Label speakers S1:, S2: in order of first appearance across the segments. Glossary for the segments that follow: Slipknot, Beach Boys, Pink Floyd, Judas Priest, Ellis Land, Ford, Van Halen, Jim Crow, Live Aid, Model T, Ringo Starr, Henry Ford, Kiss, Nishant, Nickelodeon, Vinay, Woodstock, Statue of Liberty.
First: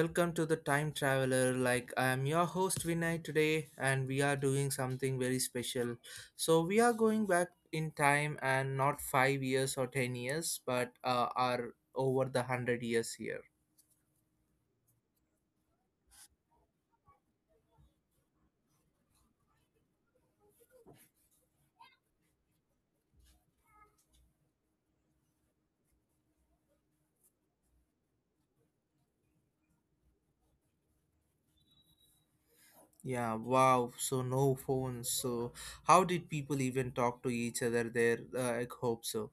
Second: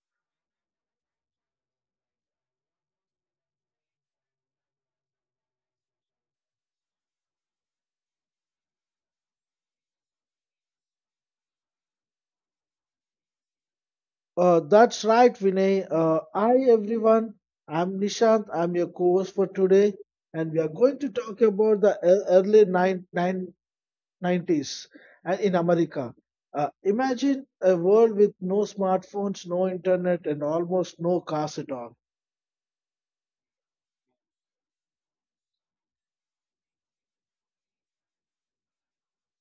S1: welcome to the Time Traveler. I am your host Vinay today and we are doing something very special. So we are going back in time, and not 5 years or 10 years, but are over the 100 years here.
S2: That's right, Vinay. Hi, everyone. I'm Nishant. I'm your co-host for today, and we are going to talk about the early nineties in America. Imagine a world with no smartphones, no internet, and almost no cars at all.
S1: Yeah, wow. So no phones. So how did people even talk to each other there? I hope so.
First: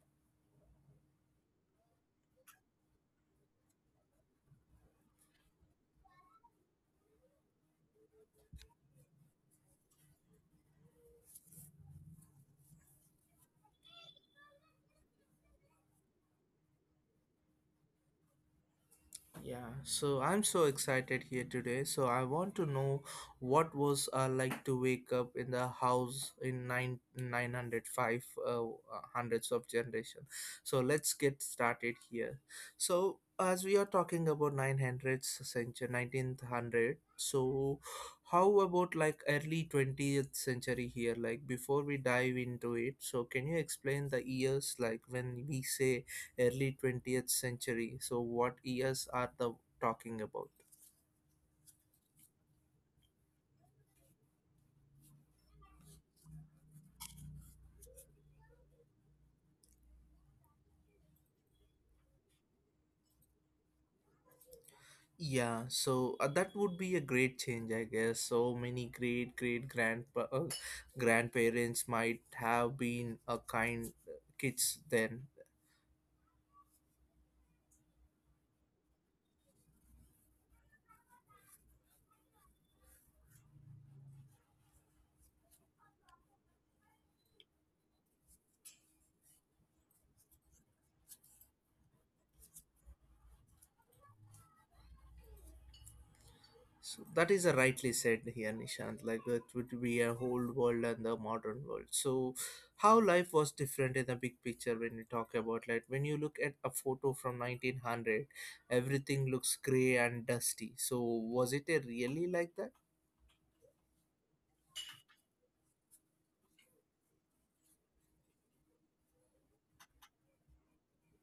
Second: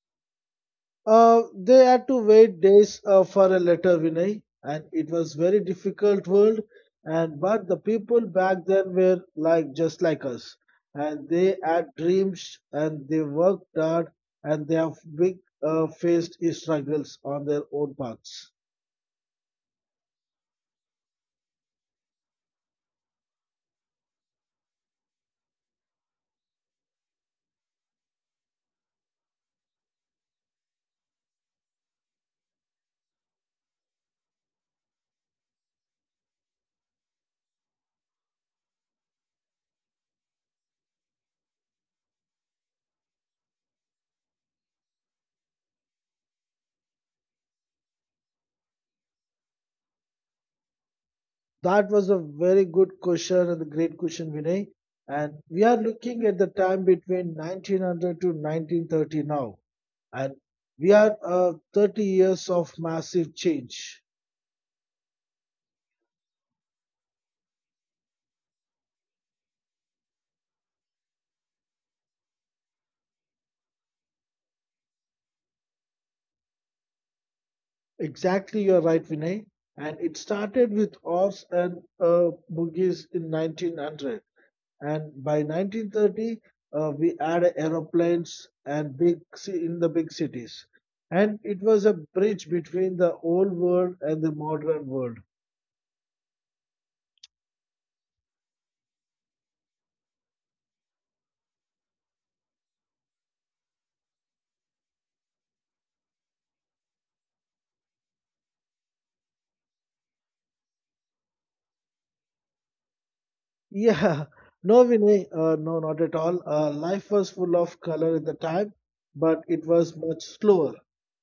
S2: They had to wait days for a letter, Vinay, and it was very difficult world. And but the people back then were like just like us, and they had dreams and they worked hard and they have big faced struggles on their own paths.
S1: Yeah, so I'm so excited here today. So I want to know what was like to wake up in the house in nine nine hundred five hundreds of generation. So let's get started here. So as we are talking about nine hundreds century, 19th hundred. So how about like early 20th century here? Like before we dive into it, so can you explain the years like when we say early 20th century. So, what years are the talking about?
S2: That was a very good question and a great question, Vinay. And we are looking at the time between 1900 to 1930 now, and we are 30 years of massive change.
S1: Yeah, so that would be a great change, I guess. So many great grand grandparents might have been a kind kids then.
S2: Exactly, you're right, Vinay. And it started with Oz and Boogies in 1900. And by 1930, we added aeroplanes and big in the big cities. And it was a bridge between the old world and the modern world.
S1: So that is a rightly said here, Nishant. Like it would be a old world and the modern world. So how life was different in the big picture when we talk about, like, when you look at a photo from 1900, everything looks gray and dusty. So was it a really like that?
S2: Yeah, no, Vinay, no, not at all. Life was full of color at the time, but it was much slower.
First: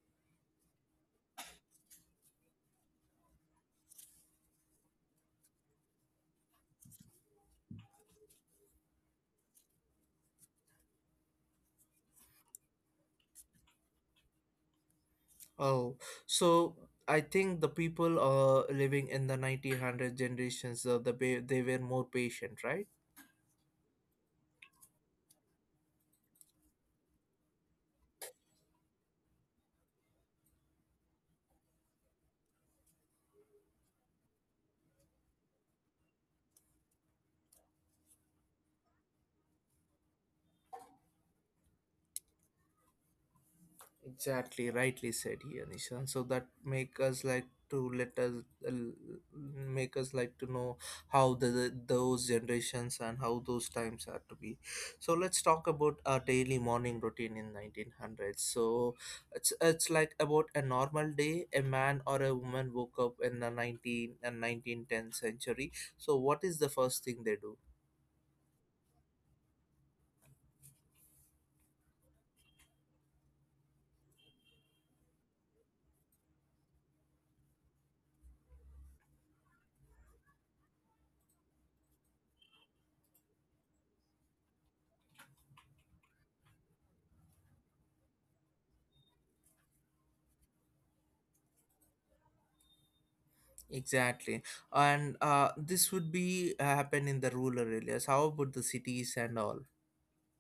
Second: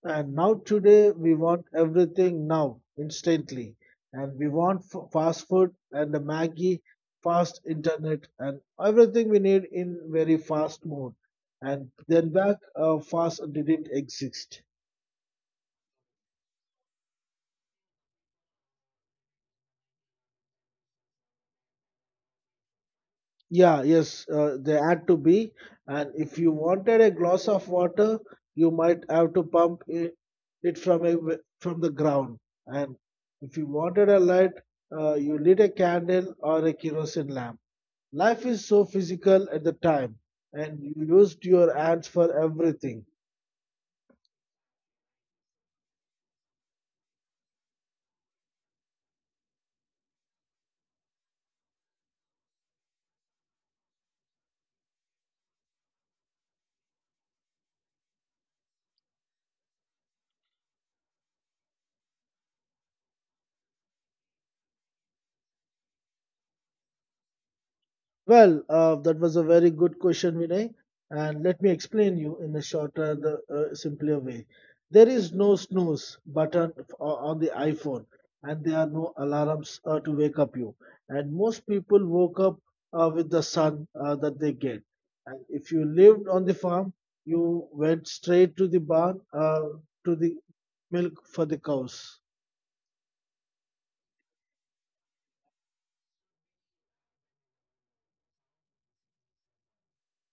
S2: And now, today, we want everything now, instantly. And we want fast food and the Maggie, fast internet, and everything we need in very fast mode. And then back, fast didn't exist.
S1: Oh, so I think the people living in the 1900 generations, they were more patient, right?
S2: Yeah, yes, they had to be. And if you wanted a glass of water, you might have to pump it from a w from the ground. And if you wanted a light, you lit a candle or a kerosene lamp. Life is so physical at the time, and you used your hands for everything.
S1: Exactly, rightly said here, Nishan. So that make us like to let us uh, make us like to know how the those generations and how those times are to be. So let's talk about our daily morning routine in 1900s. So it's like about a normal day. A man or a woman woke up in the 19 and 1910 century. So what is the first thing they do?
S2: Well, that was a very good question, Vinay, and let me explain you in a shorter, the simpler way. There is no snooze button on the iPhone, and there are no alarms to wake up you. And most people woke up with the sun that they get. And if you lived on the farm, you went straight to the barn to the milk for the cows.
S1: Exactly, and this would be happen in the rural areas. How about the cities and all?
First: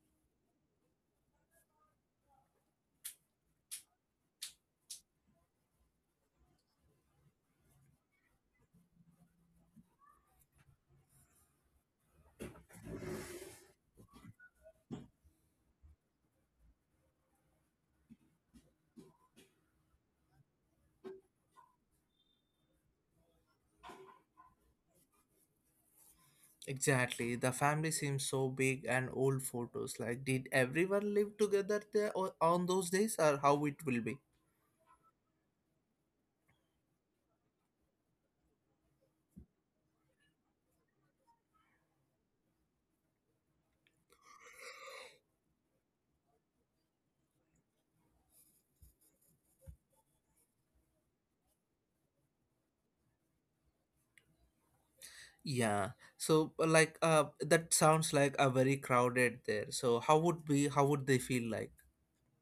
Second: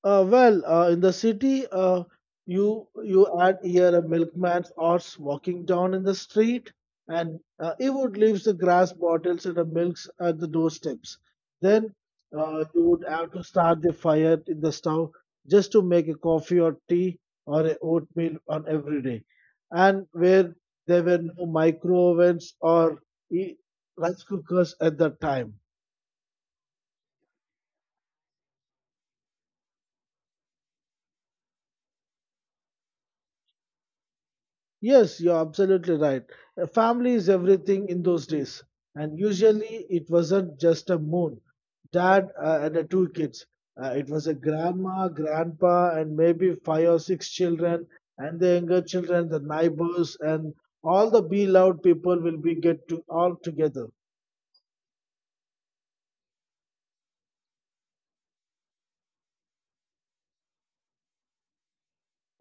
S2: In the city, you add here a milkman's horse walking down in the street, and he would leave the grass bottles and the milks at the doorsteps. Then you would have to start the fire in the stove just to make a coffee or tea or a oatmeal on every day. And where there were no micro ovens or e- rice cookers at that time.
S1: Exactly. The family seems so big and old photos. Like, did everyone live together there on those days, or how it will be?
S2: Yes, you're absolutely right. A family is everything in those days. And usually it wasn't just a moon, dad and the two kids. It was a grandma, grandpa, and maybe five or six children, and the younger children, the neighbors, and all the beloved people will be get to all together.
S1: Yeah. So, like, that sounds like a very crowded there. So, how would be? How would they feel like?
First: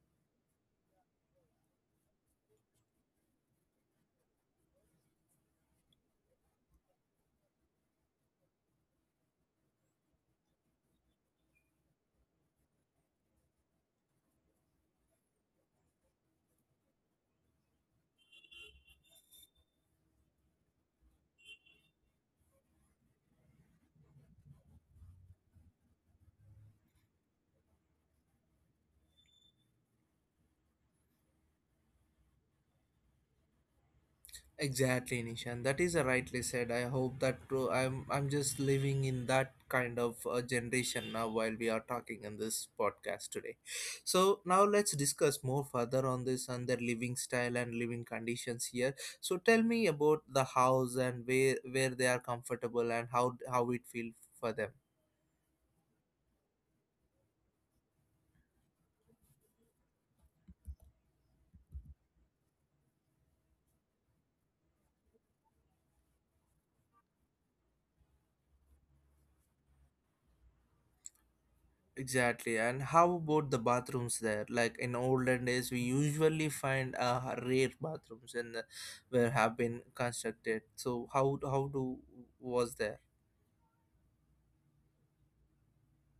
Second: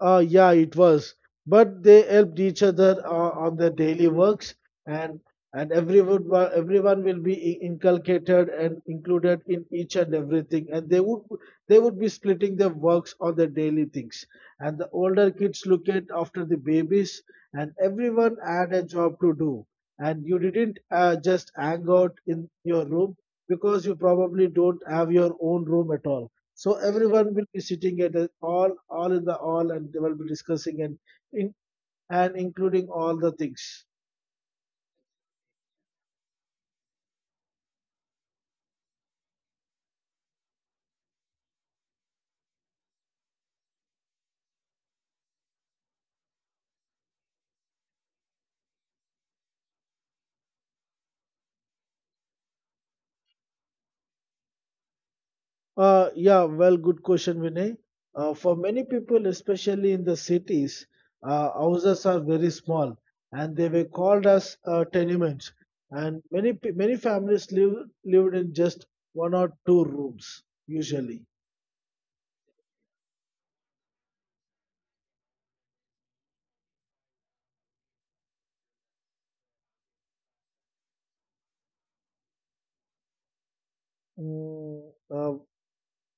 S2: Yeah, it was. But they helped each other on their daily works, and and everyone will be inculcated and included in each and everything. And they would be splitting their works on their daily things. And the older kids look at after the babies, and everyone had a job to do. And you didn't just hang out in your room because you probably don't have your own room at all. So everyone will be sitting at a, all in the all, and they will be discussing and in, and including all the things.
S1: Exactly, Nishan. That is rightly said. I hope that too. I'm just living in that kind of generation now while we are talking in this podcast today. So now let's discuss more further on this and their living style and living conditions here. So tell me about the house and where they are comfortable and how it feel for them.
S2: Good question, Vinay. For many people, especially in the cities, houses are very small, and they were called as tenements. And many families lived in just one or two rooms usually.
S1: Exactly. And how about the bathrooms there? Like in olden days, we usually find rare bathrooms and where have been constructed. So how do was there?
S2: Mm, uh,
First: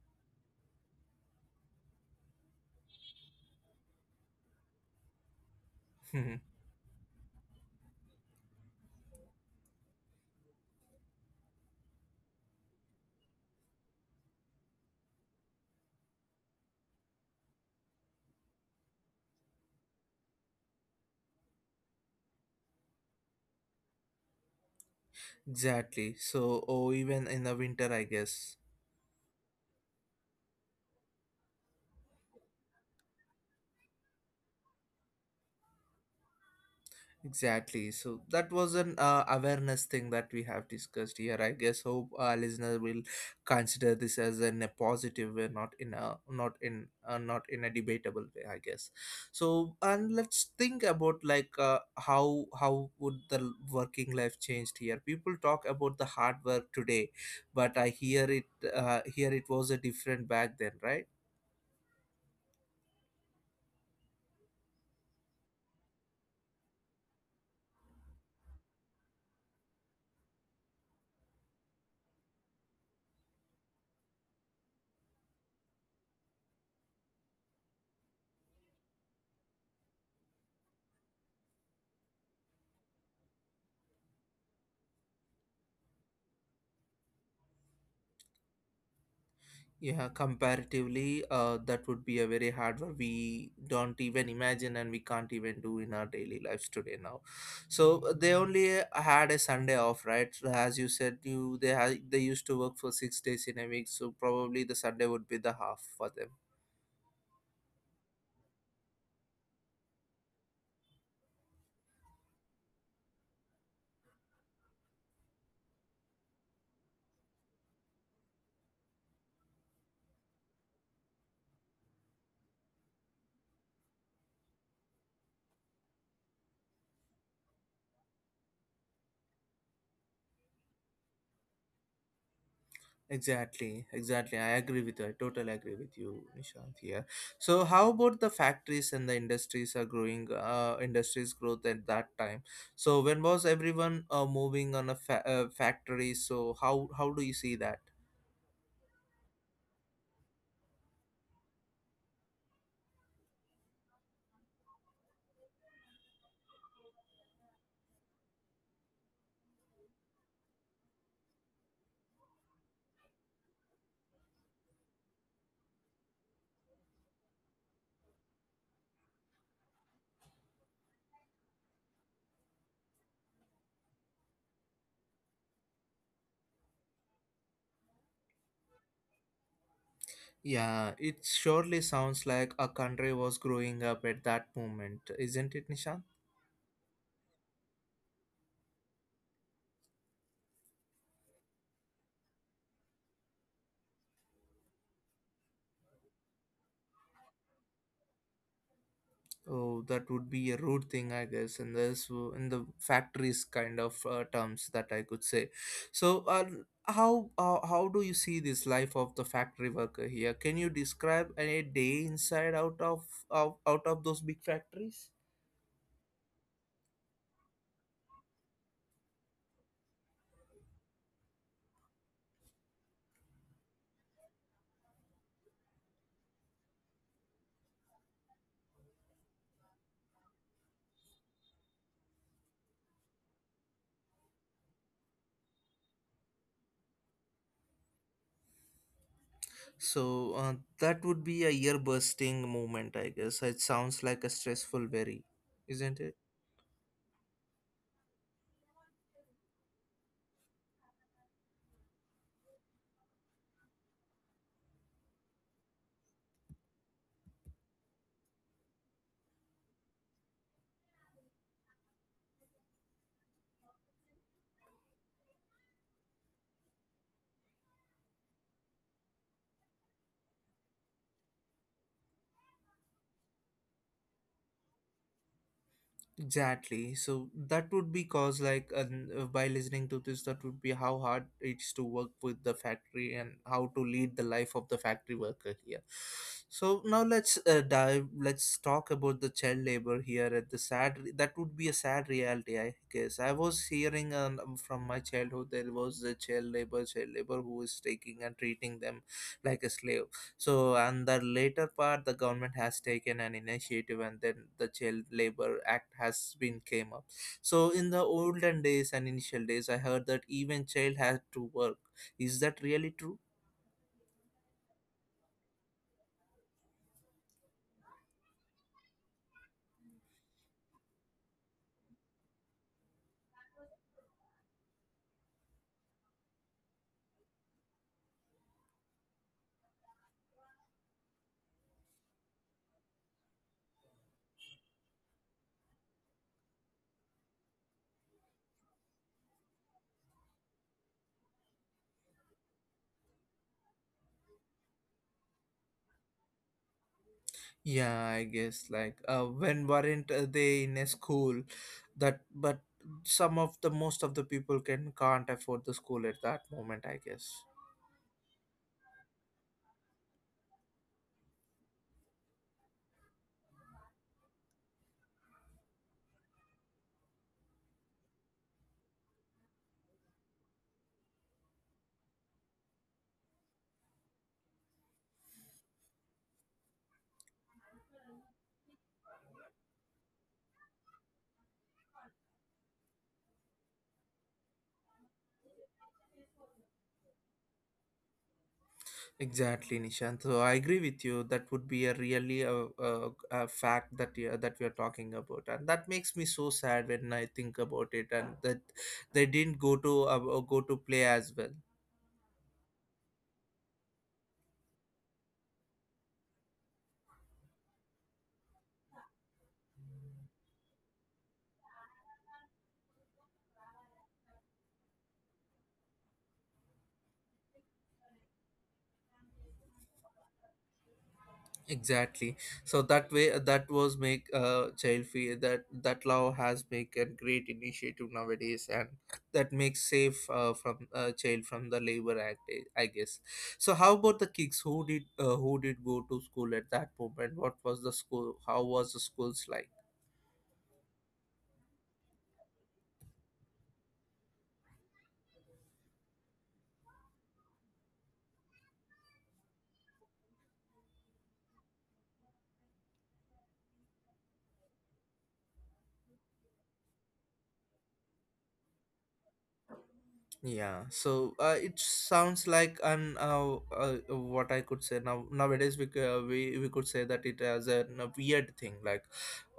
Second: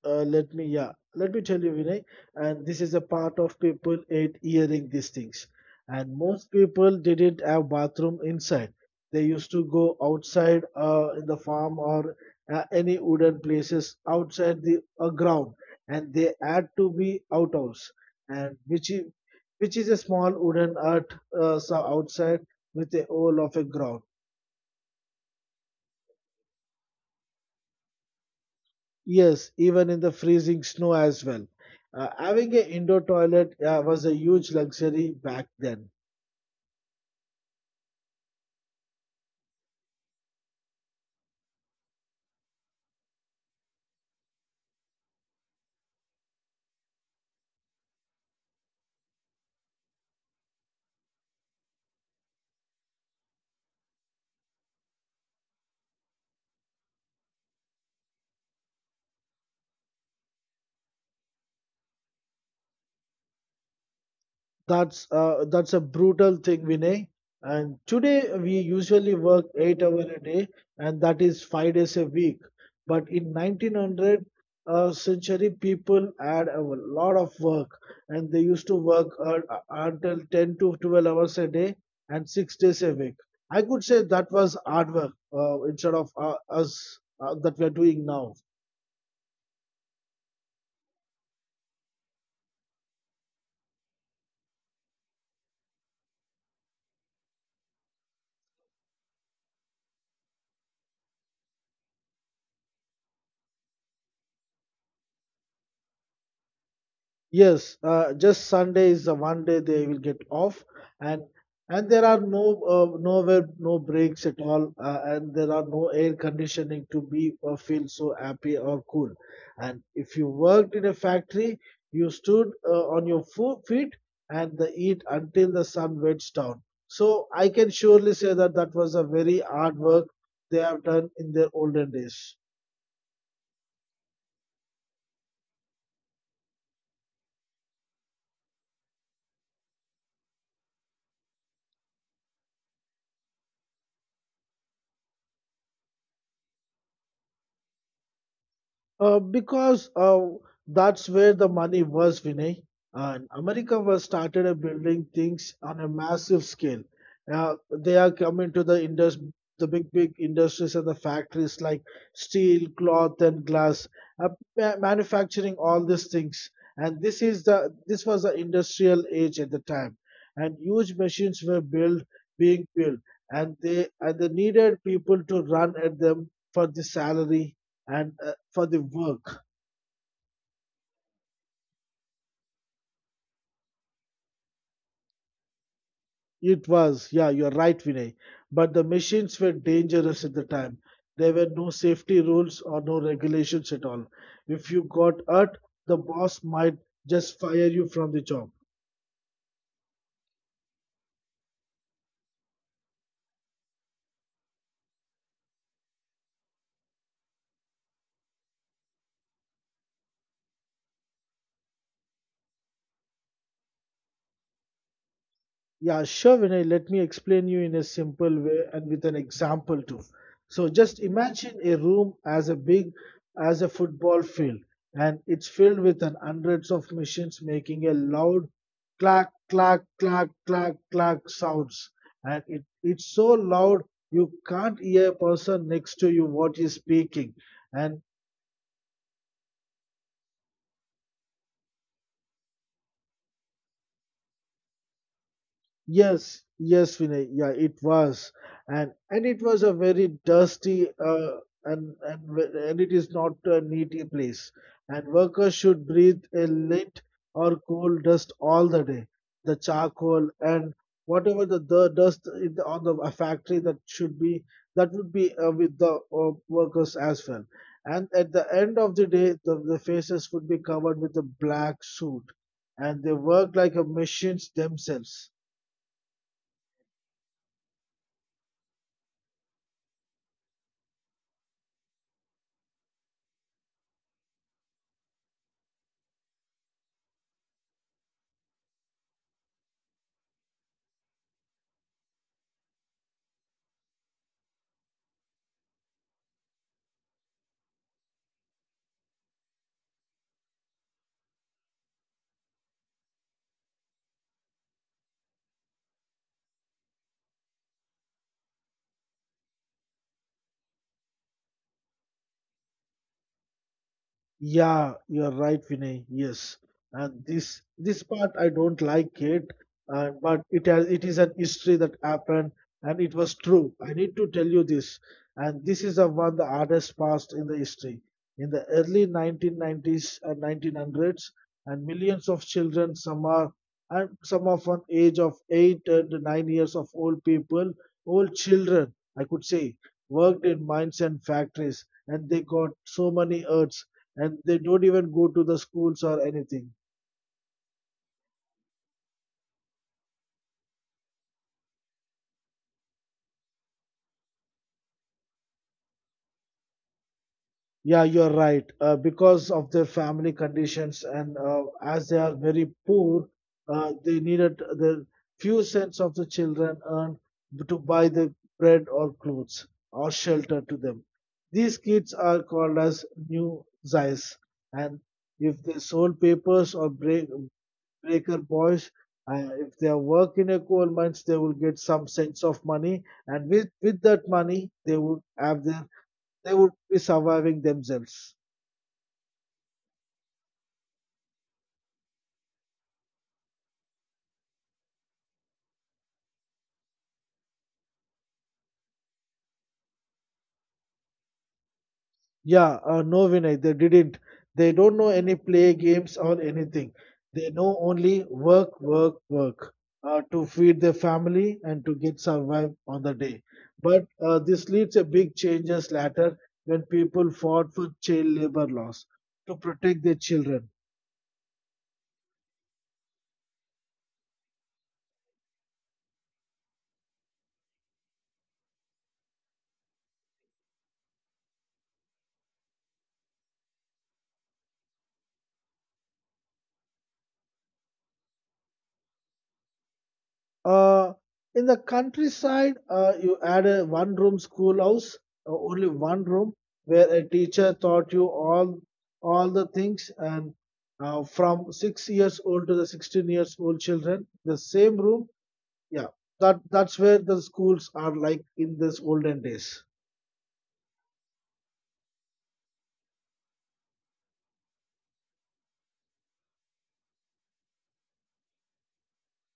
S2: Let me let me tell you, Vinay, and this is a part of people ate hearing these things, and most people didn't have bathroom inside. They used to go outside in the farm or any wooden places outside the ground, and they had to be outhouse, and which is a small wooden hut, so outside with a hole of a ground.
S1: Exactly. So oh, even in the winter, I guess.
S2: Yes, even in the freezing snow as well. Having an indoor toilet was a huge luxury back then.
S1: Exactly. So that was an awareness thing that we have discussed here. I guess hope our listener will consider this as in a positive way, not in not in a debatable way, I guess. So and let's think about, like, how would the working life changed here? People talk about the hard work today, but I hear it here it was a different back then, right?
S2: That's a brutal thing, Vinay. And today we usually work 8 hour a day, and that is 5 days a week. But in 1900 century, people had a lot of work, and they used to work until 10 to 12 hours a day and 6 days a week. I could say that was hard work instead of us that we are doing now.
S1: Yeah, comparatively, that would be a very hard one. We don't even imagine and we can't even do in our daily lives today now. So they only had a Sunday off, right? So as you said, you they had they used to work for six days in a week, so probably the Sunday would be the half for them.
S2: Yes, just Sunday is the one day they will get off, and and there are no nowhere no breaks at all, and there are no air conditioning to be or feel so happy or cool. And if you worked in a factory, you stood on your fo feet and the heat until the sun wets down. So I can surely say that that was a very hard work they have done in their olden days.
S1: Exactly, exactly. I agree with you. I totally agree with you, Nishant. Here. So, how about the factories and the industries are growing? Industries growth at that time. So, when was everyone moving on a factory? So, how do you see that?
S2: Because that's where the money was, Vinay. And America was started building things on a massive scale. They are coming to the the big, big industries and the factories like steel, cloth, and glass, uh, manufacturing all these things. And this was the industrial age at the time, and huge machines were built, being built, and they needed people to run at them for the salary and for the work.
S1: Yeah, it surely sounds like a country was growing up at that moment, isn't it, Nishant?
S2: It was, yeah, you're right, Vinay. But the machines were dangerous at the time. There were no safety rules or no regulations at all. If you got hurt, the boss might just fire you from the job.
S1: Oh, that would be a rude thing, I guess, in this in the factories kind of terms that I could say. So, how do you see this life of the factory worker here? Can you describe a day inside out of those big factories?
S2: Yeah, sure, Vinay. Let me explain you in a simple way and with an example too. So just imagine a room as a big as a football field, and it's filled with an hundreds of machines making a loud clack, clack, clack, clack, clack sounds, and it's so loud you can't hear a person next to you what he's speaking, and
S1: So that would be a ear bursting moment, I guess. It sounds like a stressful worry, isn't it?
S2: yes, yes, Vinay. Yeah, it was, and it was a very dusty and and it is not a needy place. And workers should breathe a lit or coal dust all the day. The charcoal and whatever the dust in on the a factory that would be with the workers as well. And at the end of the day, the faces would be covered with a black suit, and they work like a machines themselves.
S1: Exactly. So that would be cause like by listening to this, that would be how hard it's to work with the factory and how to lead the life of the factory worker here. So now let's dive. Let's talk about the child labor here at the sad. That would be a sad reality, I guess. I was hearing from my childhood there was a child labor who is taking and treating them like a slave, so, and the later part, the government has taken an initiative, and then the Child Labor Act has been came up. So, in the olden days and initial days, I heard that even child had to work. Is that really true?
S2: Yeah, you're right, Vinay. Yes, and this part I don't like it, but it is an history that happened, and it was true. I need to tell you this, and this is the one the hardest past in the history. In the early 1990s and 1900s, and millions of children, some are and some of an age of 8 and 9 years of old people, old children, I could say, worked in mines and factories, and they got so many hurts and they don't even go to the schools or anything.
S1: Yeah, I guess like when weren't they in a school, that but some of the most of the people can't afford the school at that moment, I guess.
S2: Yeah, you're right. Because of their family conditions and as they are very poor, they needed the few cents of the children earned to buy the bread or clothes or shelter to them. These kids are called as new Zais, and if they sold papers or break, breaker boys. If they work in a coal mines, they will get some sense of money, and with that money, they would be surviving themselves.
S1: Exactly, Nishant. So I agree with you. That would be a really a fact that that we are talking about, and that makes me so sad when I think about it. And that they didn't go to play as well.
S2: Yeah, no, Vinay, they didn't. They don't know any play games or anything. They know only work, work, work to feed their family and to get survive on the day. But this leads a big changes later when people fought for child labor laws to protect their children.
S1: Exactly. So that way that was make child free, that that law has make a great initiative nowadays and that makes safe from child from the labor act, eh, I guess. So how about the kids who did go to school at that moment? What was the school? How was the schools like?
S2: Uh, in the countryside, you had a one room schoolhouse, only one room, where a teacher taught you all the things, and from 6 years old to the 16 years old children, the same room. Yeah, that's where the schools are like in this olden days.
S1: Yeah, so it sounds like an what I could say now, nowadays we could say that it has a weird thing like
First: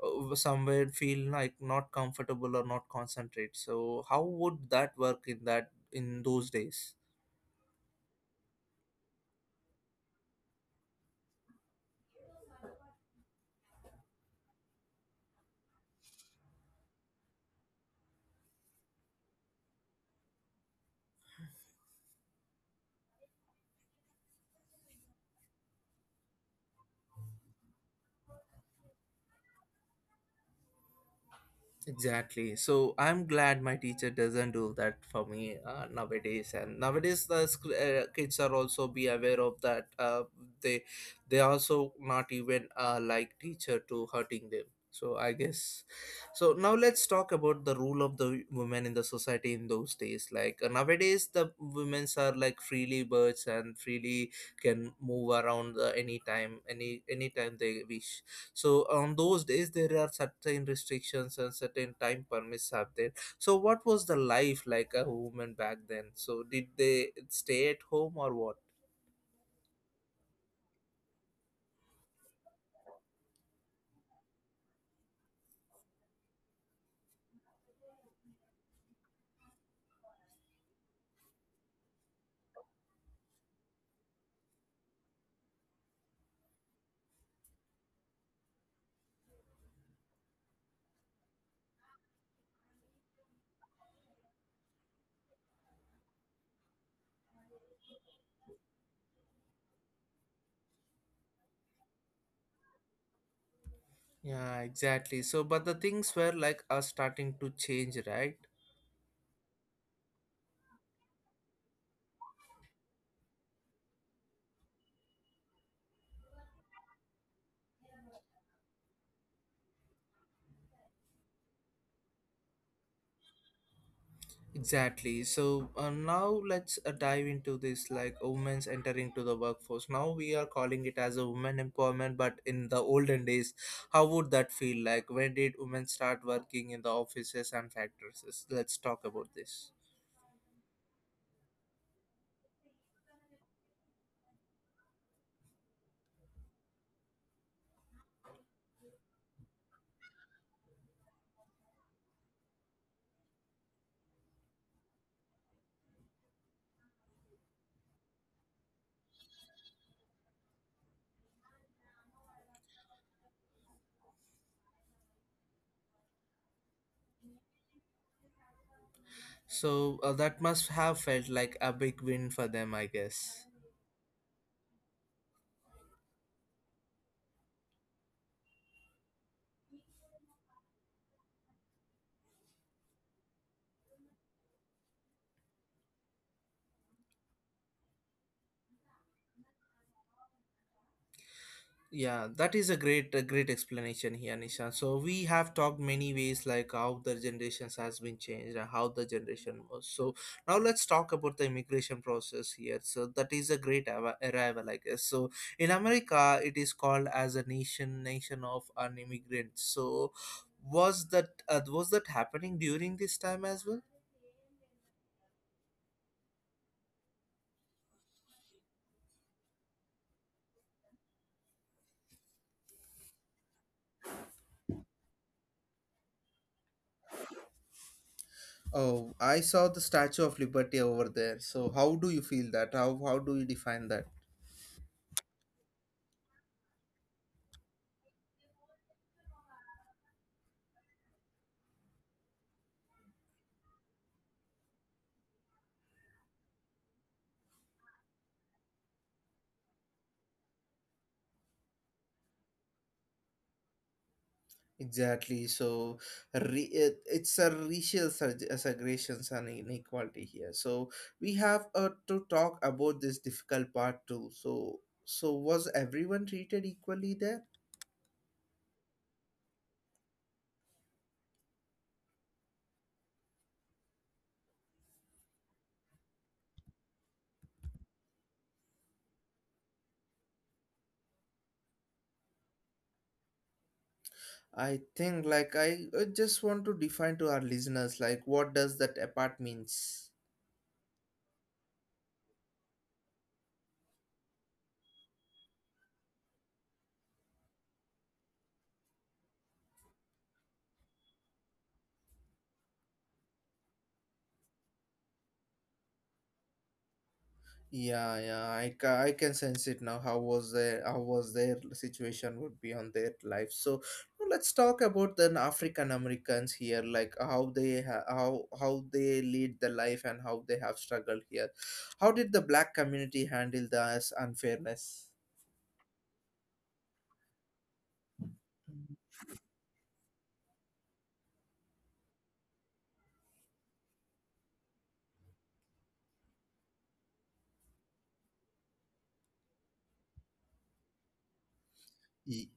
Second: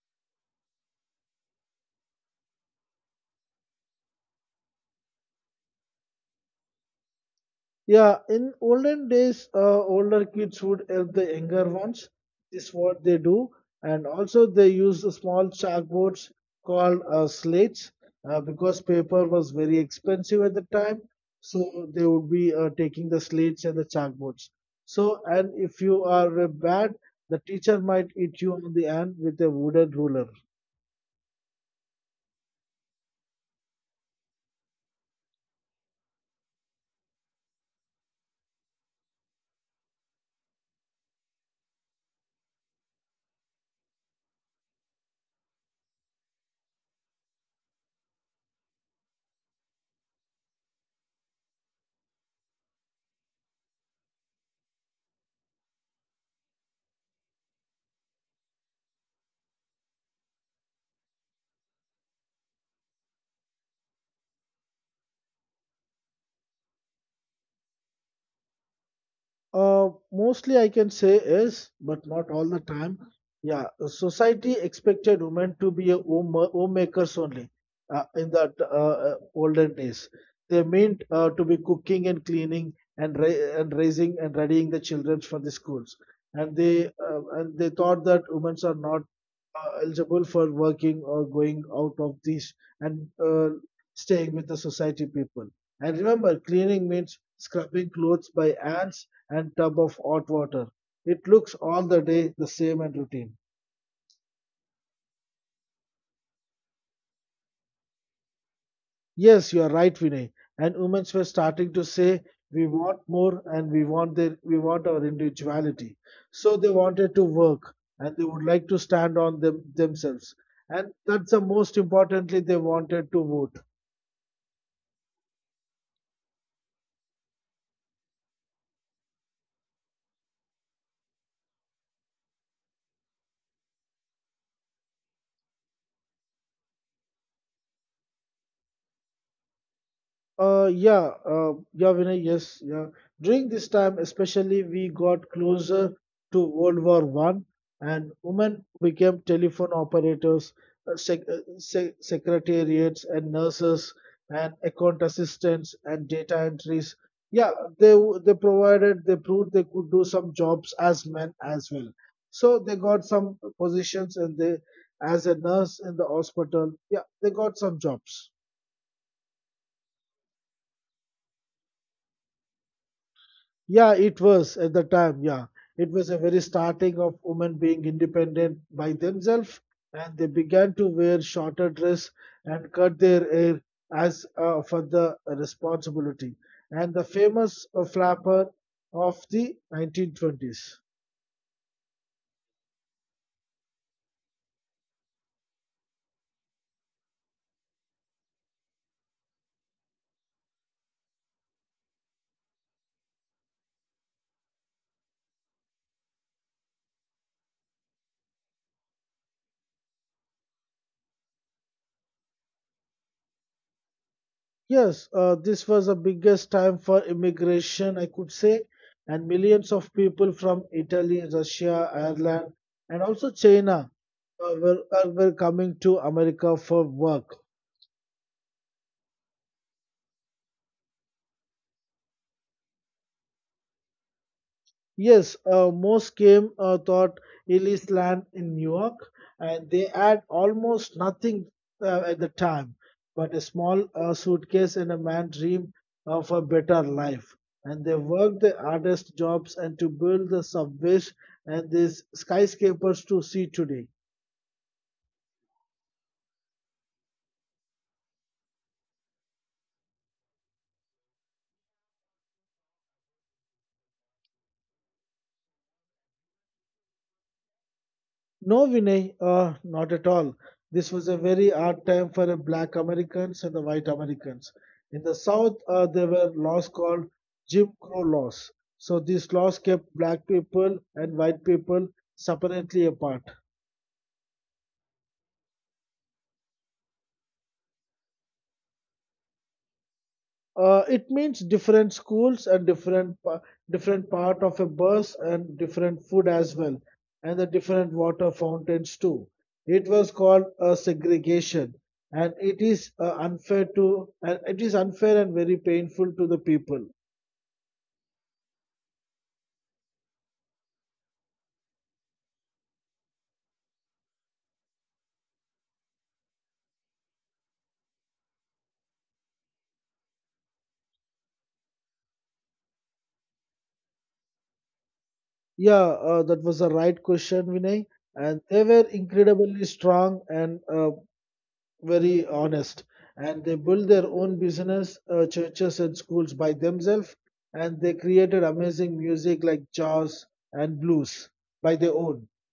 S1: somewhere feel like not comfortable or not concentrate. So how would that work in that in those days?
S2: Yeah, in olden days, older kids would help the younger ones. This is what they do. And also, they use the small chalkboards called slates because paper was very expensive at the time. So, they would be taking the slates and the chalkboards. So, and if you are bad, the teacher might hit you on the hand with a wooden ruler.
S1: Exactly. So I'm glad my teacher doesn't do that for me nowadays. And nowadays the kids are also be aware of that. They they also not even like teacher to hurting them, so I guess. So now let's talk about the role of the women in the society in those days. Like nowadays, the women's are like freely birds and freely can move around any anytime they wish, so on those days there are certain restrictions and certain time permits have there. So what was the life like a woman back then? So did they stay at home or what?
S2: Mostly I can say is, but not all the time. Yeah, society expected women to be a homemakers only in that olden days. They meant to be cooking and cleaning and raising and readying the children for the schools. And they thought that women are not eligible for working or going out of these and staying with the society people. And remember, cleaning means scrubbing clothes by ants and tub of hot water. It looks all the day the same and routine.
S1: Yeah, exactly, so but the things were like are starting to change, right?
S2: Yes, you are right, Vinay. And women were starting to say we want more and we want our individuality. So they wanted to work and they would like to stand on themselves. And that's the most importantly they wanted to vote.
S1: Exactly. So now let's dive into this like women's entering to the workforce. Now we are calling it as a women empowerment, but in the olden days, how would that feel like? When did women start working in the offices and factories? Let's talk about this.
S2: Yeah, Vinay, yes, yeah. During this time, especially, we got closer to World War One, and women became telephone operators, secretariats, and nurses, and account assistants, and data entries. Yeah, they proved they could do some jobs as men as well. So they got some positions, and they, as a nurse in the hospital, yeah, they got some jobs.
S1: So that must have felt like a big win for them, I guess.
S2: Yeah, it was at the time. Yeah, it was a very starting of women being independent by themselves, and they began to wear shorter dress and cut their hair as for the responsibility. And the famous flapper of the 1920s.
S1: Yeah, that is a great explanation here, Nisha. So we have talked many ways like how the generations has been changed and how the generation was. So now let's talk about the immigration process here. So that is a great arrival, I guess. So in America, it is called as a nation of an immigrant. So was that happening during this time as well?
S2: Yes, this was the biggest time for immigration, I could say, and millions of people from Italy, Russia, Ireland, and also China were coming to America for work.
S1: Oh, I saw the Statue of Liberty over there. So how do you feel that? How do you define that?
S2: Yes, most came thought Ellis Land in New York, and they had almost nothing at the time, but a small suitcase and a man dream of a better life. And they worked the hardest jobs and to build the subways and these skyscrapers to see today.
S1: Exactly. So it's a racial segregations and inequality here. So we have to talk about this difficult part too. So was everyone treated equally there?
S2: No, Vinay, not at all. This was a very hard time for the black Americans and the white Americans. In the South, there were laws called Jim Crow laws. So these laws kept black people and white people separately apart.
S1: I think like I just want to define to our listeners like what does that apart means.
S2: It means different schools and different part of a bus and different food as well, and the different water fountains too. It was called a segregation, and it is unfair and very painful to the people.
S1: Yeah, yeah, I can sense it now. How was their situation would be on their life. So now let's talk about the African Americans here, like how how they lead the life and how they have struggled here. How did the black community handle this unfairness?
S2: Yeah, that was the right question, Vinay, and they were incredibly strong and very honest and they built their own business churches and schools by themselves and they created amazing music like jazz and blues by their own.
S1: E-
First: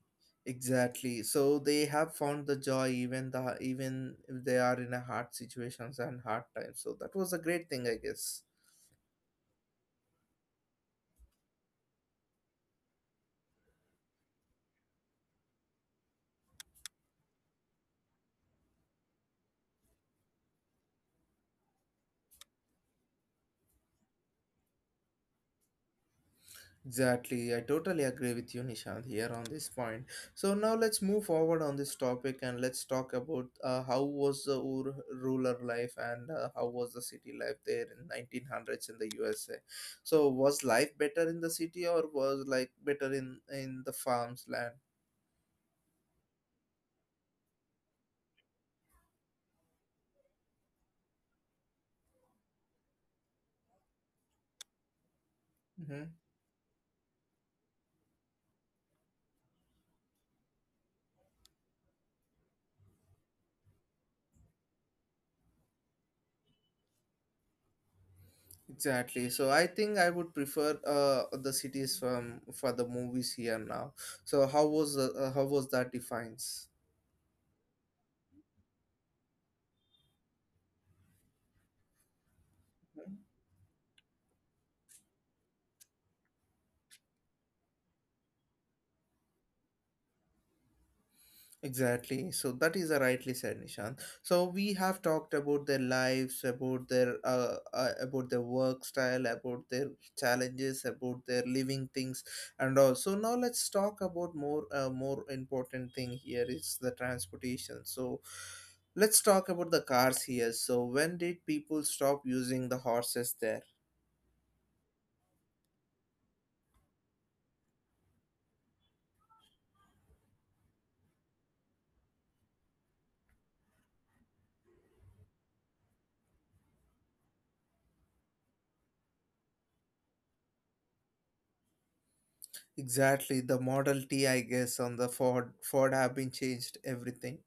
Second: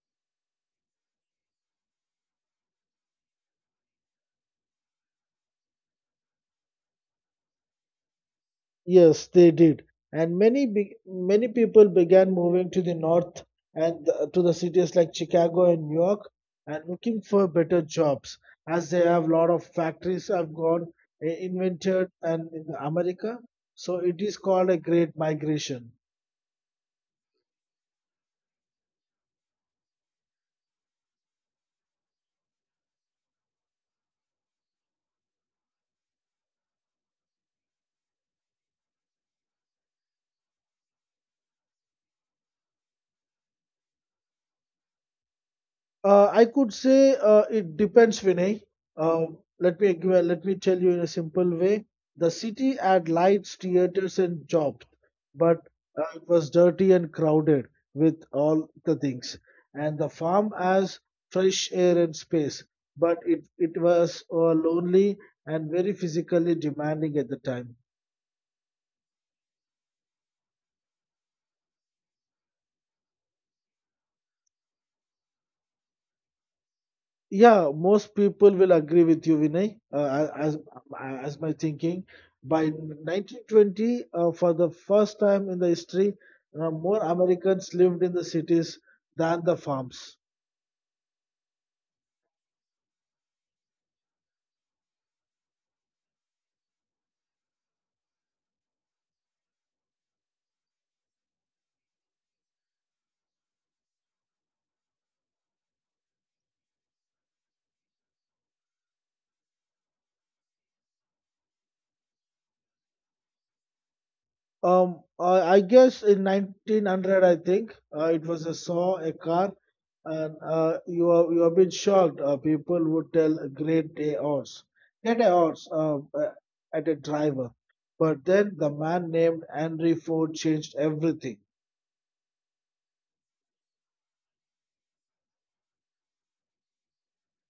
S1: Exactly. So they have found the joy even the even if they are in a hard situations and hard times. So that was a great thing, I guess.
S2: Yes they did, and many people began moving to the north and to the cities like Chicago and New York and looking for better jobs as they have a lot of factories have gone invented and in America. So it is called a great migration.
S1: Exactly, I totally agree with you, Nishant, here on this point. So now let's move forward on this topic and let's talk about how was the rural life and how was the city life there in 1900s in the USA. So was life better in the city or was like better in the farms land?
S2: I could say it depends, Vinay. Uh, Let me tell you in a simple way. The city had lights, theaters, and jobs, but
S1: Mm-hmm.
S2: it was dirty and crowded with all the things. And the farm has fresh air and space, but it was lonely and very physically demanding at the time.
S1: Exactly. So I think I would prefer the cities from for the movies here now. So how was the how was that defines?
S2: Yeah, most people will agree with you, Vinay, as my thinking. By 1920, for the first time in the history, more Americans lived in the cities than the farms.
S1: Exactly. So that is a rightly said, Nishant. So we have talked about their lives, about their work style, about their challenges, about their living things, and all. So now let's talk about more more important thing here is the transportation. So let's talk about the cars here. So when did people stop using the horses there?
S2: I guess in 1900, I think it was a saw, a car, and you have been shocked. People would tell a great day horse, get a horse at a driver. But then the man named Henry Ford changed everything.
S1: Exactly, the Model T, I guess, on the Ford have been changed everything.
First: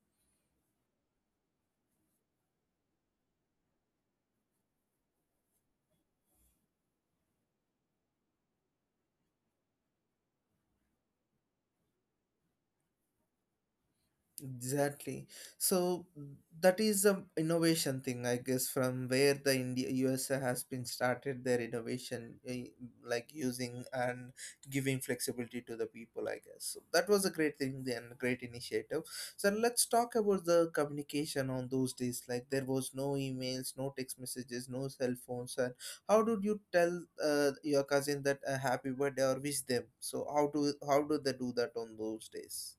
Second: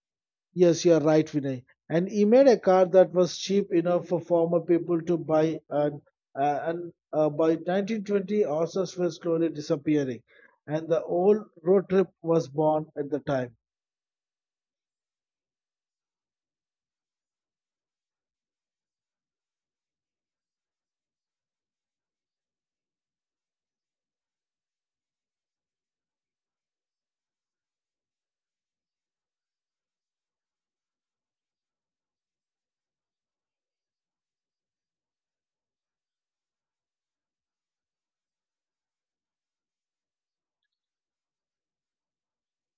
S2: Yes, you are right, Vinay. And he made a car that was cheap enough for former people to buy, and by 1920, horses were slowly disappearing, and the old road trip was born at the time.
S1: Exactly. So that is the innovation thing, I guess, from where the India USA has been started their innovation, eh, like using and giving flexibility to the people, I guess. So that was a great thing and great initiative. So let's talk about the communication on those days. Like there was no emails, no text messages, no cell phones, and how did you tell your cousin that a happy birthday or wish them? So how do they do that on those days?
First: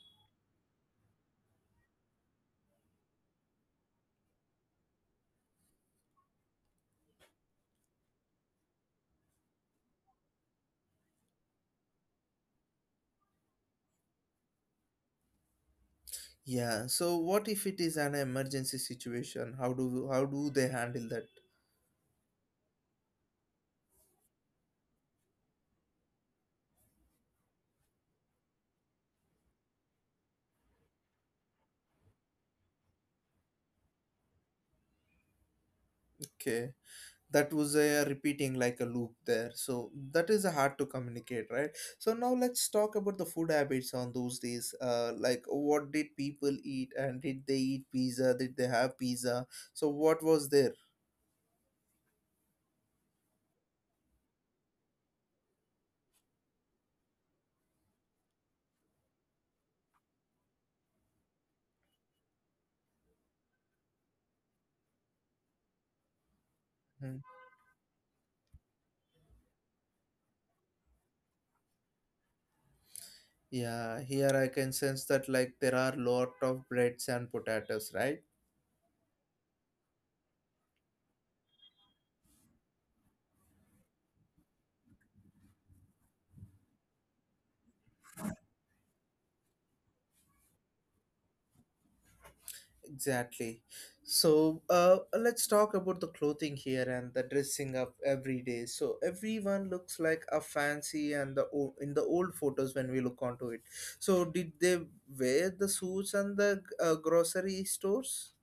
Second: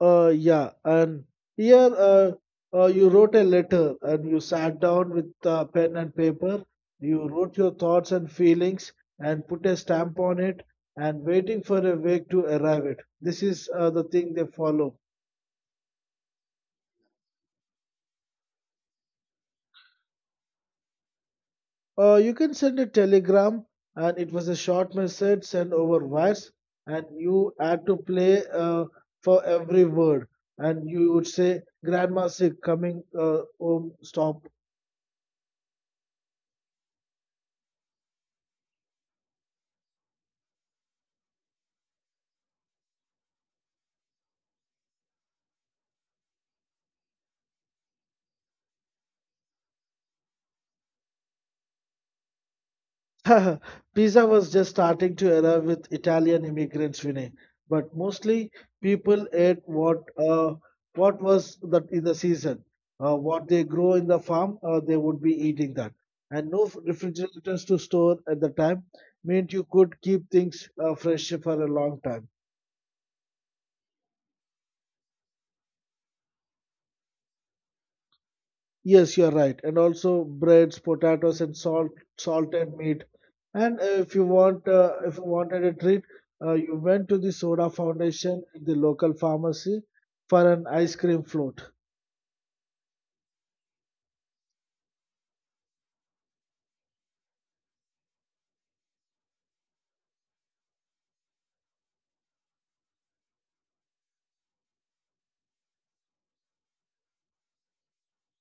S2: Yeah, and here You wrote a letter, and you sat down with pen and paper. You wrote your thoughts and feelings, and put a stamp on it, and waiting for a week to arrive. It. This is the thing they follow.
S1: Yeah. So what if it is an emergency situation? How do they handle that?
S2: You can send a telegram, and it was a short message sent over wires, and you had to play for every word. And you would say, "Grandma sick, coming home, stop."
S1: Okay. That was a repeating like a loop there. So that is hard to communicate, right? So now let's talk about the food habits on those days. Like what did people eat and did they eat pizza? Did they have pizza? So what was there?
S2: Pizza was just starting to arrive with Italian immigrants, Vinay, but mostly people ate what was the, in the season. What they grow in the farm, they would be eating that. And no
S1: Hmm.
S2: refrigerators to store at the time meant you could keep things fresh for a long time.
S1: Yeah, here I can sense that like there are lot of breads and potatoes, right?
S2: Yes, you're right. And also breads, potatoes, and salted meat. And if you wanted a treat, you went to the Soda Foundation in the local pharmacy for an ice cream float.
S1: Exactly. So let's talk about the clothing here and the dressing up every day. So everyone looks like a fancy and the in the old photos when we look onto it. So did they wear the suits and the grocery stores?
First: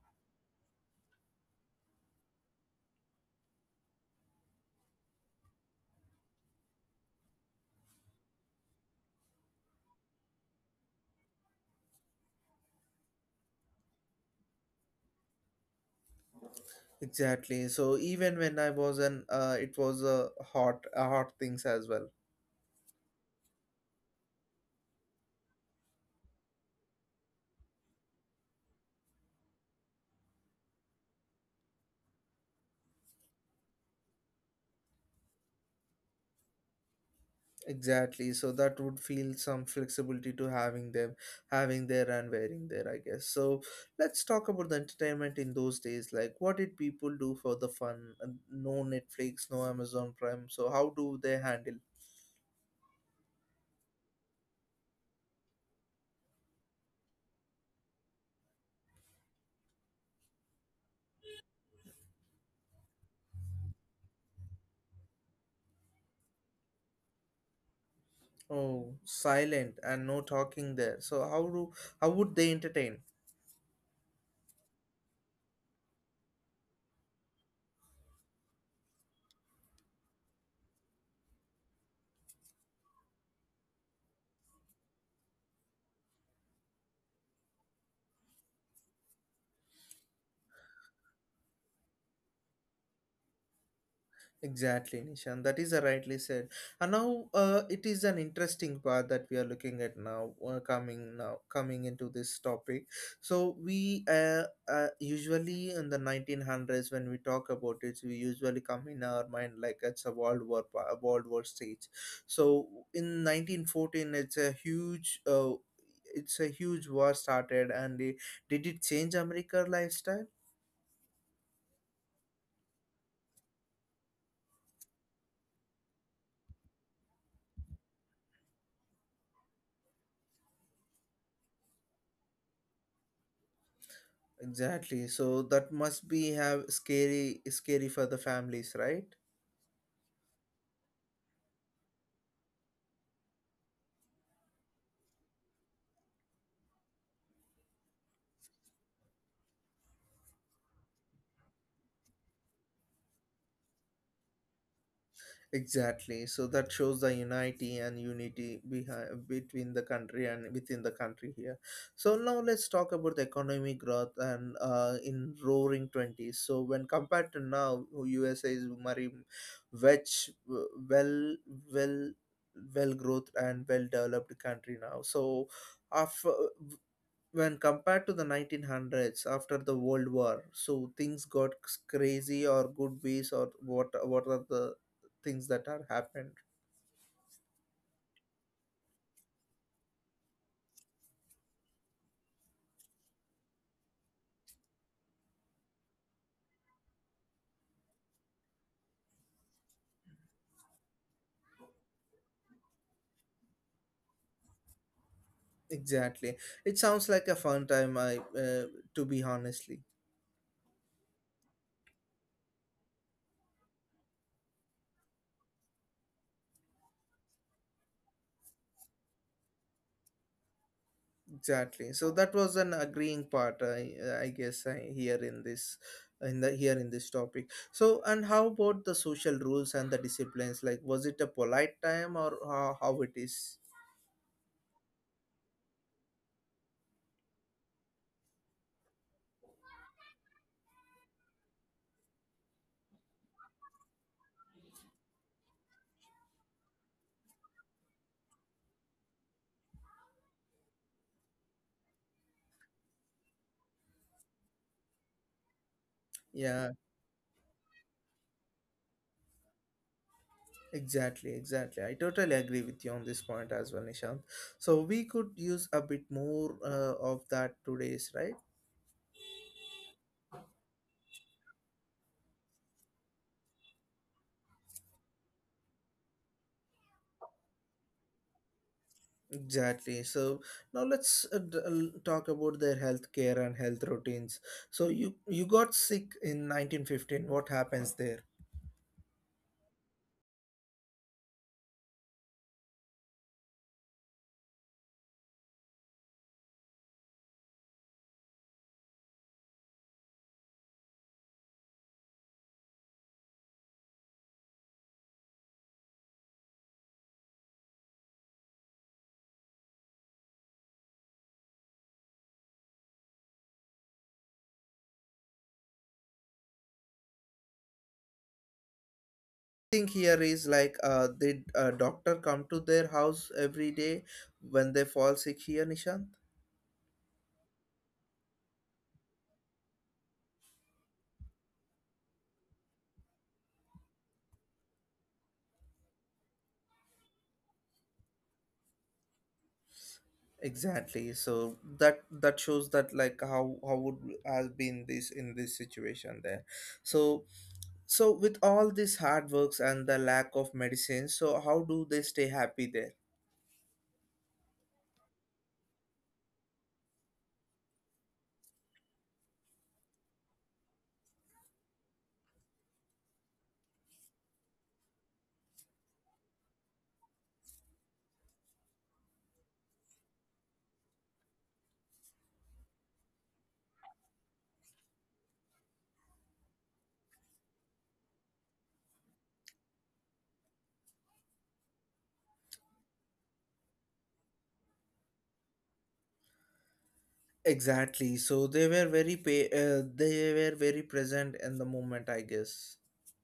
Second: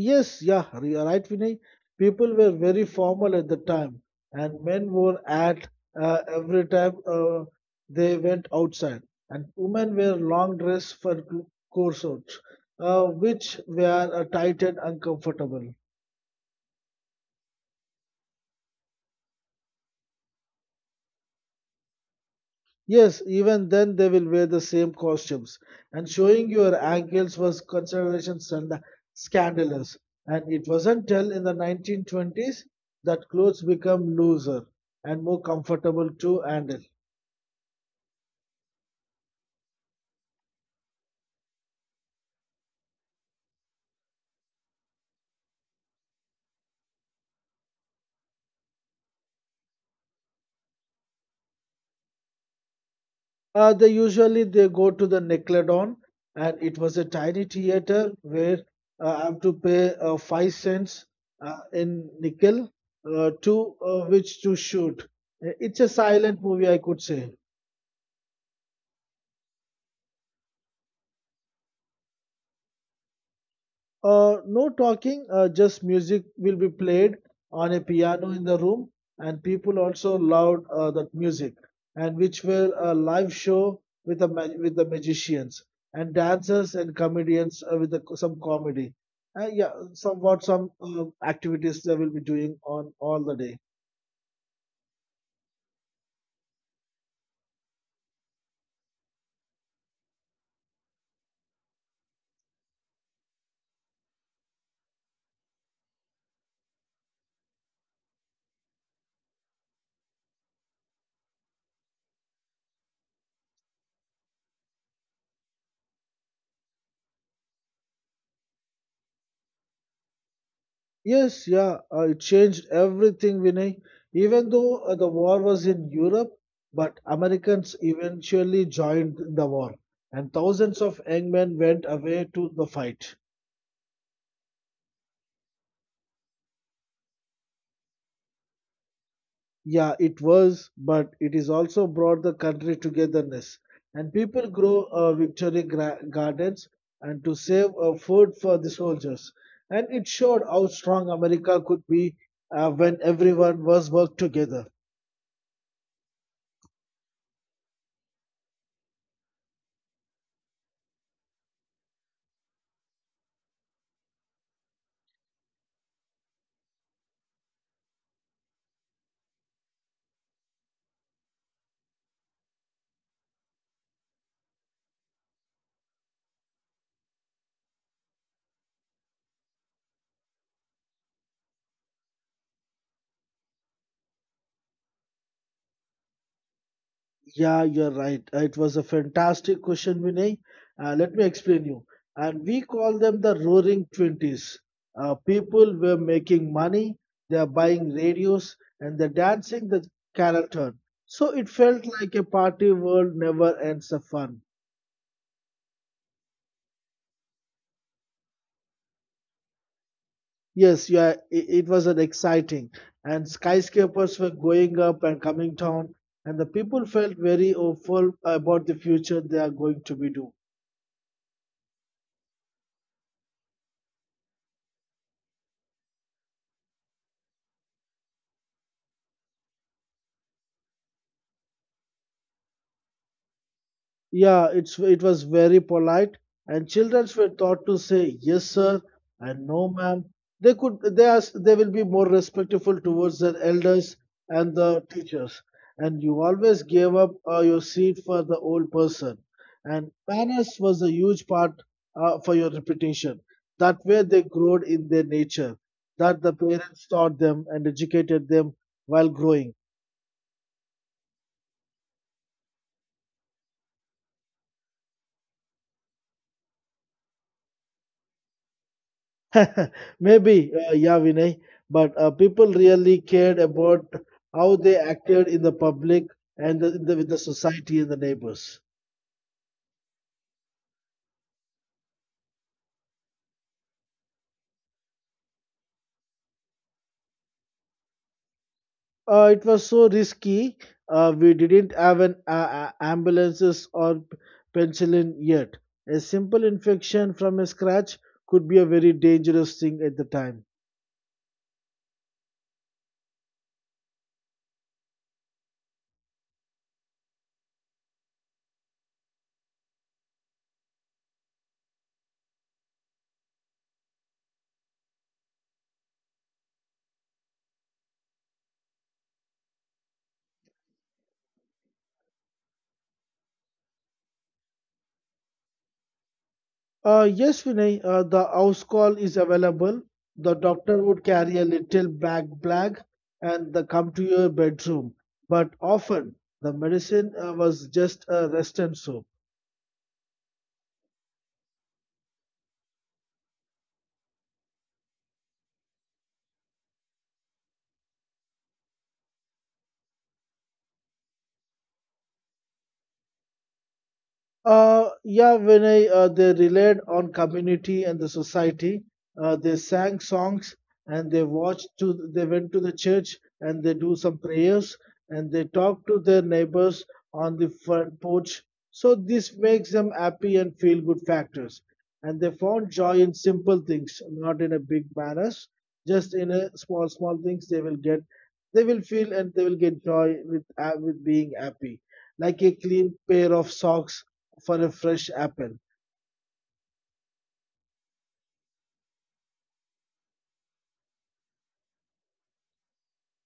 S2: Yes, yeah, you're right, Vinay. People were very formal at the time, and men wore at every time they went outside, and women wear long dress for corsets, which were tight and uncomfortable.
S1: Exactly. So even when I was an, it was a hot things as well.
S2: Yes, even then they will wear the same costumes. And showing your ankles was consideration scandalous. And it wasn't till in the 1920s that clothes become looser and more comfortable to handle.
S1: Exactly. So that would feel some flexibility to having them, having there and wearing there, I guess. So let's talk about the entertainment in those days. Like, what did people do for the fun? No Netflix, no Amazon Prime. So how do they handle?
S2: They usually they go to the Nickelodeon, and it was a tiny theater where I have to pay 5 cents in nickel to which to shoot. It's a silent movie, I could say.
S1: Oh, silent and no talking there. So how would they entertain?
S2: No talking, just music will be played on a piano in the room, and people also loved that music, and which were a live show with the magicians and dancers and comedians with the, some comedy. Yeah, somewhat some activities they will be doing on all the day.
S1: Exactly, Nishan. That is a rightly said. And now it is an interesting part that we are looking at now, coming now coming into this topic. So we usually in the 1900s when we talk about it, we usually come in our mind like it's a World War a World War stage. So in 1914, it's a huge. It's a huge war started and it, did it change america lifestyle.
S2: Yes, yeah, it changed everything, Vinay. Even though the war was in Europe, but Americans eventually joined the war, and thousands of young men went away to the fight.
S1: Exactly. So that must be have scary scary for the families, right?
S2: Yeah, it was, but it is also brought the country togetherness, and people grow gardens and to save food for the soldiers, and it showed how strong America could be when everyone was worked together.
S1: Exactly. So that shows the unity and unity behind between the country and within the country here. So now let's talk about the economic growth and in roaring twenties. So when compared to now, USA is very which well well growth and well developed country now. So after when compared to the 1900s after the world war so things got crazy or good ways or what are the things that are happened.
S2: Yeah, you're right. It was a fantastic question, Vinay. Let me explain you. And we call them the Roaring Twenties. People were making money, they're buying radios, and they're dancing the carol turn. So it felt like a party world never ends of fun.
S1: Exactly, it sounds like a fun time. I uh, to be honestly
S2: Yes, yeah, it was an exciting, and skyscrapers were going up and coming down, and the people felt very hopeful about the future they are going to be do.
S1: exactly, so that was an agreeing part. I guess I hear in this in the here in this topic. So and how about the social rules and the disciplines, like was it a polite time or how it is?
S2: It was very polite, and children were taught to say yes, sir, and no, ma'am. They could they are they will be more respectful towards their elders and the teachers. And you always gave up your seat for the old person. And manners was a huge part for your reputation. That way they growed in their nature, that the
S1: Yeah.
S2: parents taught them and educated them while growing.
S1: Exactly, exactly. I totally agree with you on this point as well, Nishant. So we could use a bit more of that today's, right?
S2: Maybe, yeah, Vinay, but people really cared about how they acted in the public and with the society and the neighbors.
S1: Exactly. So now let's talk about their healthcare and health routines. So you got sick in 1915. What happens there?
S2: It was so risky. We didn't have an ambulances or penicillin yet. A simple infection from a scratch could be a very dangerous thing at the time.
S1: Thing here is like the doctor come to their house every day when they fall sick here nishant.
S2: Yes, Vinay, the house call is available. The doctor would carry a little black bag and they come to your bedroom. But often the medicine was just a rest and soap.
S1: Exactly, so that shows that like how would has been this in this situation there. So so with all these hard works and the lack of medicine so how do they stay happy there.
S2: They relied on community and the society, they sang songs and they went to the church and they do some prayers and they talk to their neighbors on the front porch. So this makes them happy and feel good factors. And they found joy in simple things, not in a big manners, just in a small, small things they will get, they will feel and they will get joy with being happy. Like a clean pair of socks for a fresh apple.
S1: Exactly, so they were very pay. They were very present in the moment, I guess.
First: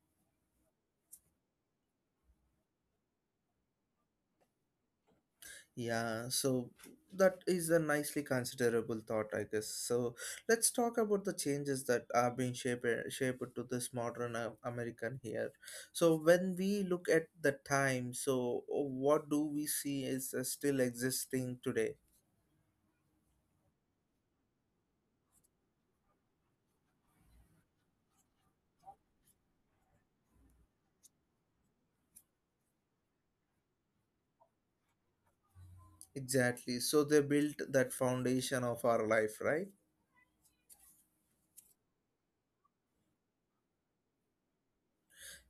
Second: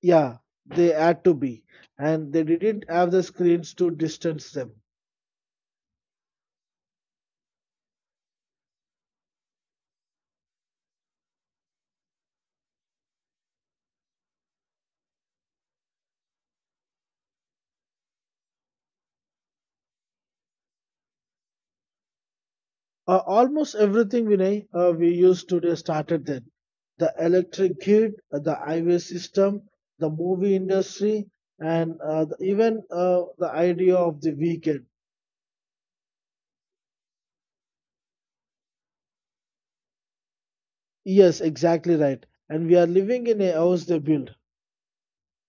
S2: Yeah, they had to be, and they didn't have the screens to distance them.
S1: Yeah, so that is a nicely considerable thought, I guess. So let's talk about the changes that are being shaped to this modern American here. So when we look at the time, so what do we see is still existing today?
S2: Almost everything Vinay we use today started then. The electric grid, the highway system, the movie industry, and even the idea of the weekend.
S1: Exactly. So they built that foundation of our life, right?
S2: Yes, exactly right. And we are living in a house they built.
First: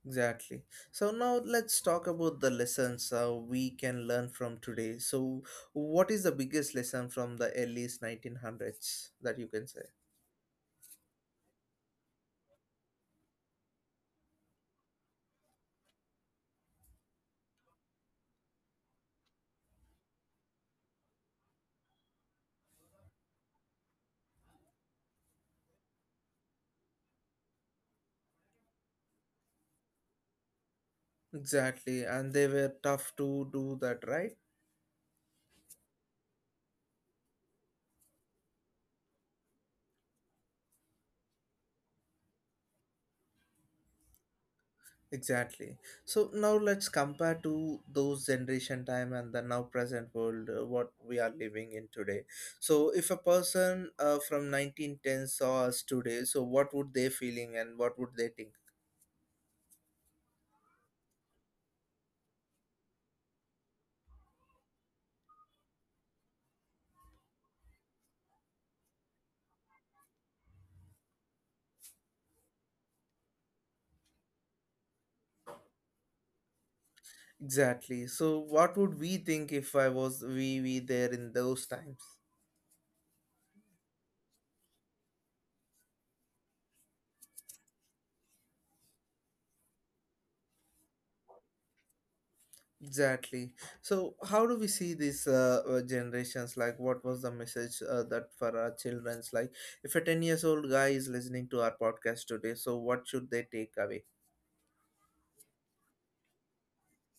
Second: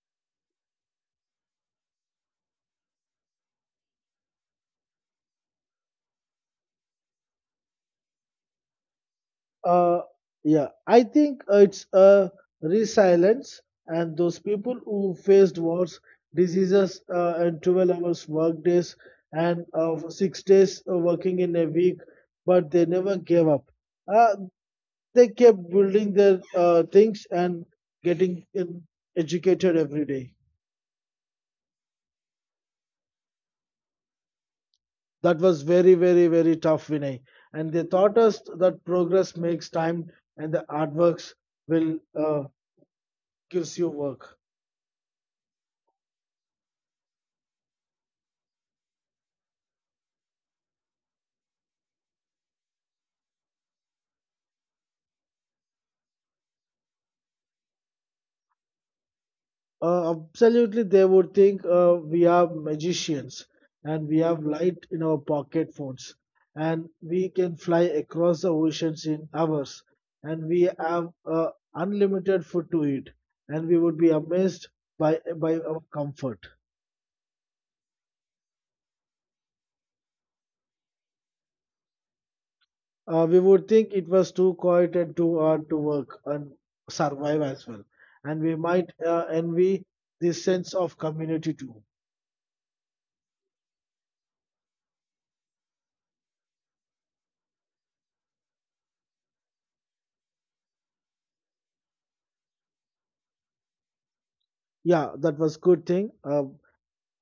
S1: Exactly. So now let's talk about the lessons we can learn from today. So, what is the biggest lesson from the early 1900s that you can say?
S2: Uh, yeah, I think it's a resilience, and those people who faced wars, diseases, and 12 hours work days, and 6 days working in a week, but they never gave up. Uh, they kept building their things and getting in, educated every day.
S1: Exactly. And they were tough to do that, right?
S2: That was very, very, very tough, Vinay. And they taught us that progress makes time, and the hard works will gives you work.
S1: Exactly. So now let's compare to those generation time and the now present world what we are living in today. So if a person from 1910 saw us today, so what would they feeling and what would they think?
S2: Absolutely, they would think we are magicians and we have light in our pocket phones and we can fly across the oceans in hours and we have unlimited food to eat and we would be amazed by our comfort.
S1: Exactly. So what would we think if I was we there in those times?
S2: We would think it was too quiet and too hard to work and survive as well. And we might envy this sense of community too.
S1: Exactly. So how do we see these generations? Like, what was the message that for our childrens? Like, if a 10 years old guy is listening to our podcast today, so what should they take away?
S2: Yeah, that was good thing. Uh,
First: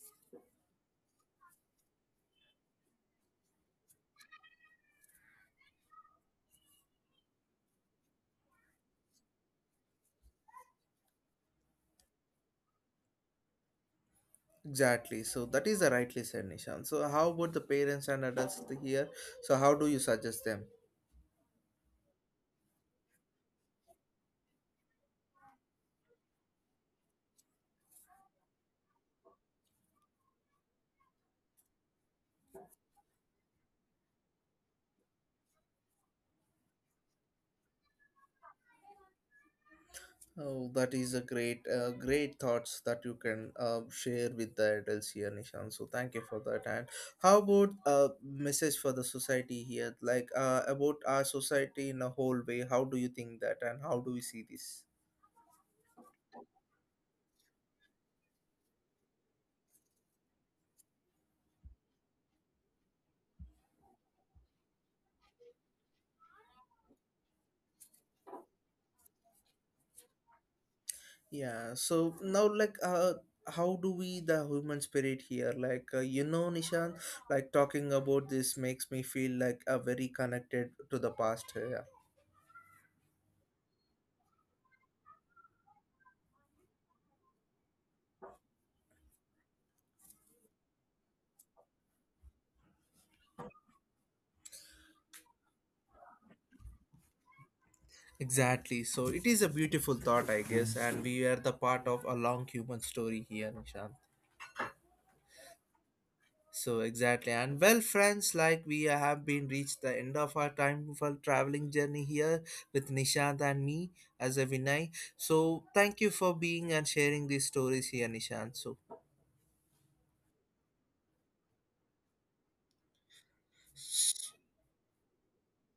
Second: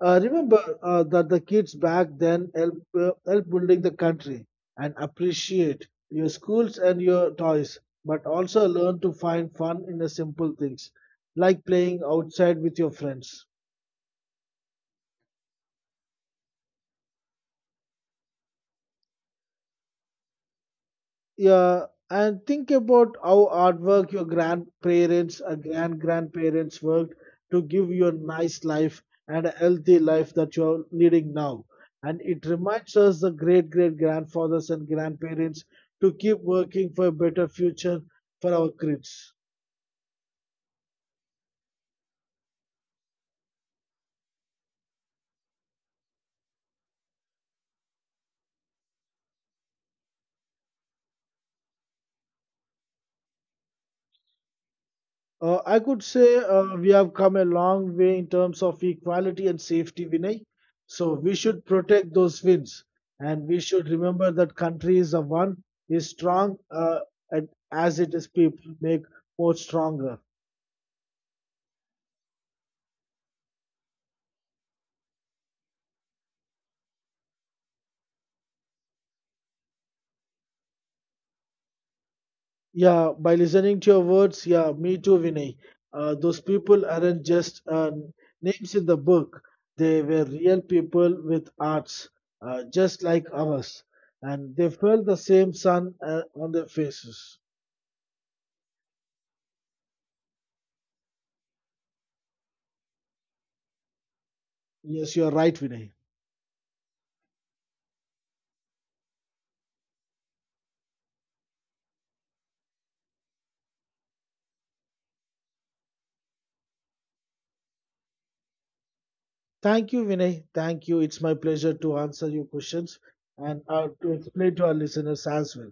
S2: Uh, remember uh, that the kids back then help building the country and appreciate your schools and your toys, but also learn to find fun in the simple things like playing outside with your friends.
S1: Exactly. So that is the rightly said, Nishan. So how about the parents and adults here? So how do you suggest them?
S2: Yeah, and think about how hard work your grandparents and grandparents worked to give you a nice life and a healthy life that you're leading now, and it reminds us the great great grandfathers and grandparents to keep working for a better future for our kids.
S1: Oh, that is a great, great thoughts that you can share with the adults here, Nishan. So thank you for that. And how about message for the society here, like about our society in a whole way? How do you think that, and how do we see this?
S2: I could say we have come a long way in terms of equality and safety, Vinay. So we should protect those wins, and we should remember that country is a one is strong, and as it is people make more stronger.
S1: Yeah. So now, like, how do we the human spirit here? Like, you know, Nishan, like talking about this makes me feel like a very connected to the past here.
S2: Yeah, by listening to your words, yeah, me too, Vinay. Those people aren't just names in the book; they were real people with arts, just like ours, and they felt the same sun on their faces.
S1: Exactly. So it is a beautiful thought, I guess, and we are the part of a long human story here, Nishant.
S2: Yes, you are right, Vinay.
S1: So exactly, and well, friends, like we have been reached the end of our time for traveling journey here with Nishant and me as a Vinay. So thank you for being and sharing these stories here, Nishant.
S2: Thank you, Vinay. Thank you. It's my pleasure to answer your questions and to
S1: So
S2: explain to our listeners as well.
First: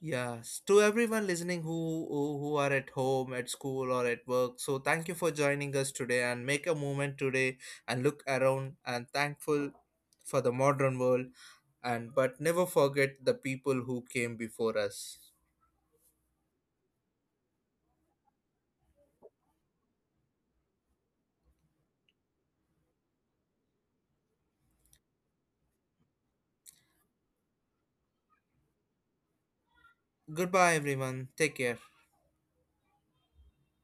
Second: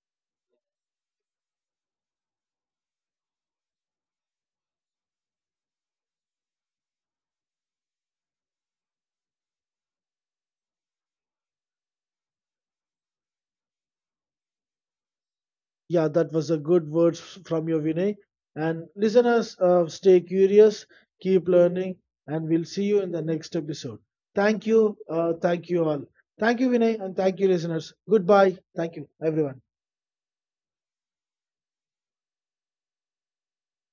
S1: yes, to everyone listening who, who are at home, at school, or at work. So thank you for joining us today, and make a moment today, and look around, and thankful for the modern world, and but never forget the people who came before us.
S2: Yeah, that was a good words from you, Vinay. And listeners, stay curious, keep learning, and we'll see you in the next episode. Thank you. Thank you all. Thank you, Vinay, and thank you, listeners. Goodbye. Thank you, everyone.
S1: Goodbye, everyone. Take care.